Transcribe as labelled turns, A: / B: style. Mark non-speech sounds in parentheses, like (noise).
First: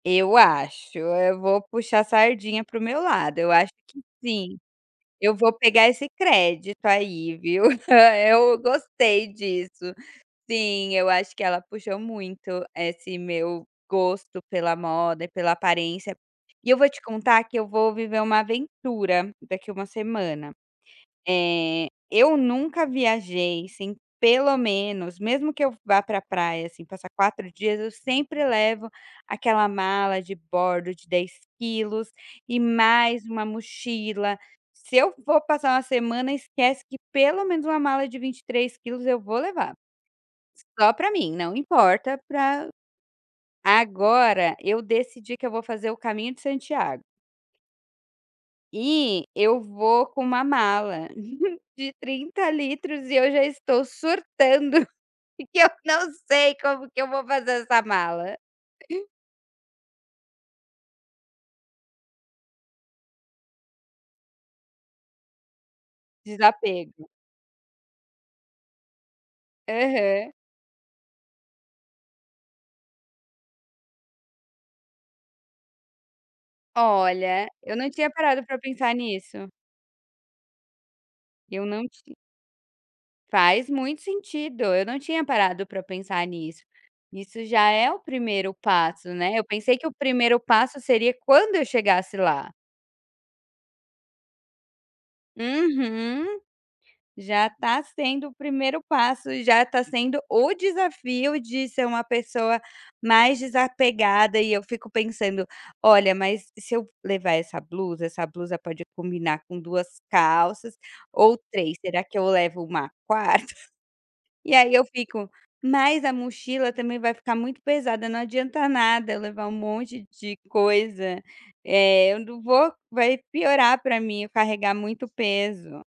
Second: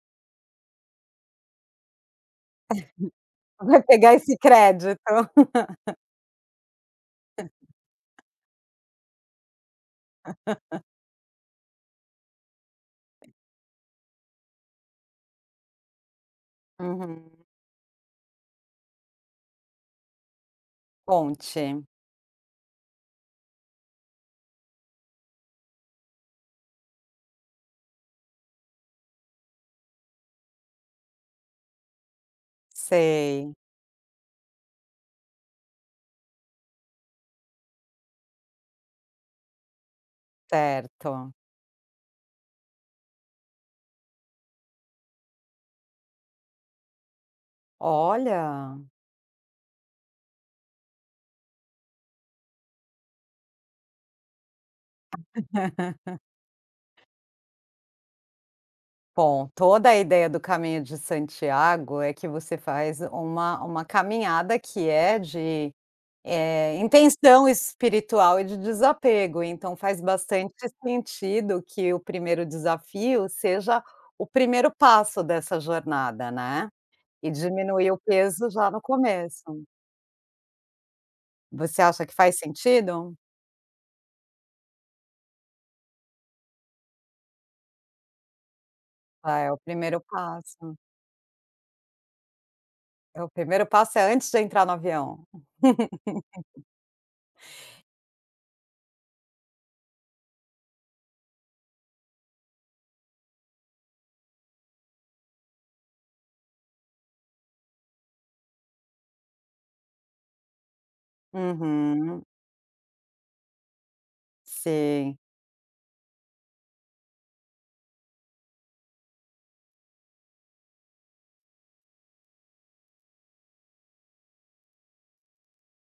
A: Eu acho, eu vou puxar sardinha para o meu lado,
B: (chuckles)
A: eu acho
B: Vai
A: que
B: pegar esse
A: sim,
B: crédito.
A: eu vou pegar
B: (laughs)
A: esse crédito aí, viu. (chuckles) Eu gostei disso.
B: (laughs)
A: Sim, eu acho que ela puxou muito esse meu gosto pela moda e pela aparência, e eu vou te contar
B: Uhum.
A: que eu vou viver uma aventura daqui 1 semana.
B: Conte.
A: Eh, eu nunca viajei sem, pelo menos, mesmo que eu vá para praia, assim, passar 4 dias, eu sempre levo aquela mala de bordo de 10 quilos e mais 1
B: Sei.
A: mochila, se eu for passar 1 semana, esquece, que, pelo menos, uma mala de 23 quilos eu vou levar. Só para
B: Certo.
A: mim. Não importa para agora, eu decidi que eu vou fazer o caminho de Santiago.
B: Olha.
A: E eu vou com 1 mala, (chuckles) de 30 litros e eu já estou surtando, que eu não
B: (laughs)
A: sei como que eu vou fazer essa mala.
B: Bom, toda a ideia do caminho de Santiago é que você faz uma uma caminhada que é de, eh,
A: Desapego.
B: intenção espiritual e de desapego, então, faz
A: Aham.
B: bastante sentido que o 1º desafio seja o 1º passo dessa jornada, né. E
A: Olha, eu não
B: diminuir o
A: tinha parado
B: peso
A: para
B: já no
A: pensar nisso.
B: começo.
A: Eu
B: Você
A: não
B: acha que faz sentido?
A: Faz muito sentido, eu não tinha parado para pensar nisso. Isso já é o 1º passo, né,
B: Ah,
A: eu
B: é o
A: pensei que o
B: 1º
A: 1º
B: passo.
A: passo seria quando eu chegasse lá.
B: É o 1º passo é antes de entrar no avião.
A: Uhum.
B: (laughs)
A: Já tá sendo o 1º passo, já tá sendo o desafio de ser uma pessoa mais desapegada e eu fico pensando: "Olha, mas se eu levar essa blusa, essa blusa pode combinar com 2 calças ou 3, será que
B: Hum.
A: eu levo uma 4ª?" E aí eu
B: Sim.
A: fico: "Mas a mochila também vai ficar muito pesada, não adianta nada, levar um monte de coisa, eh, eu não vou vai piorar para mim, eu carregar muito peso".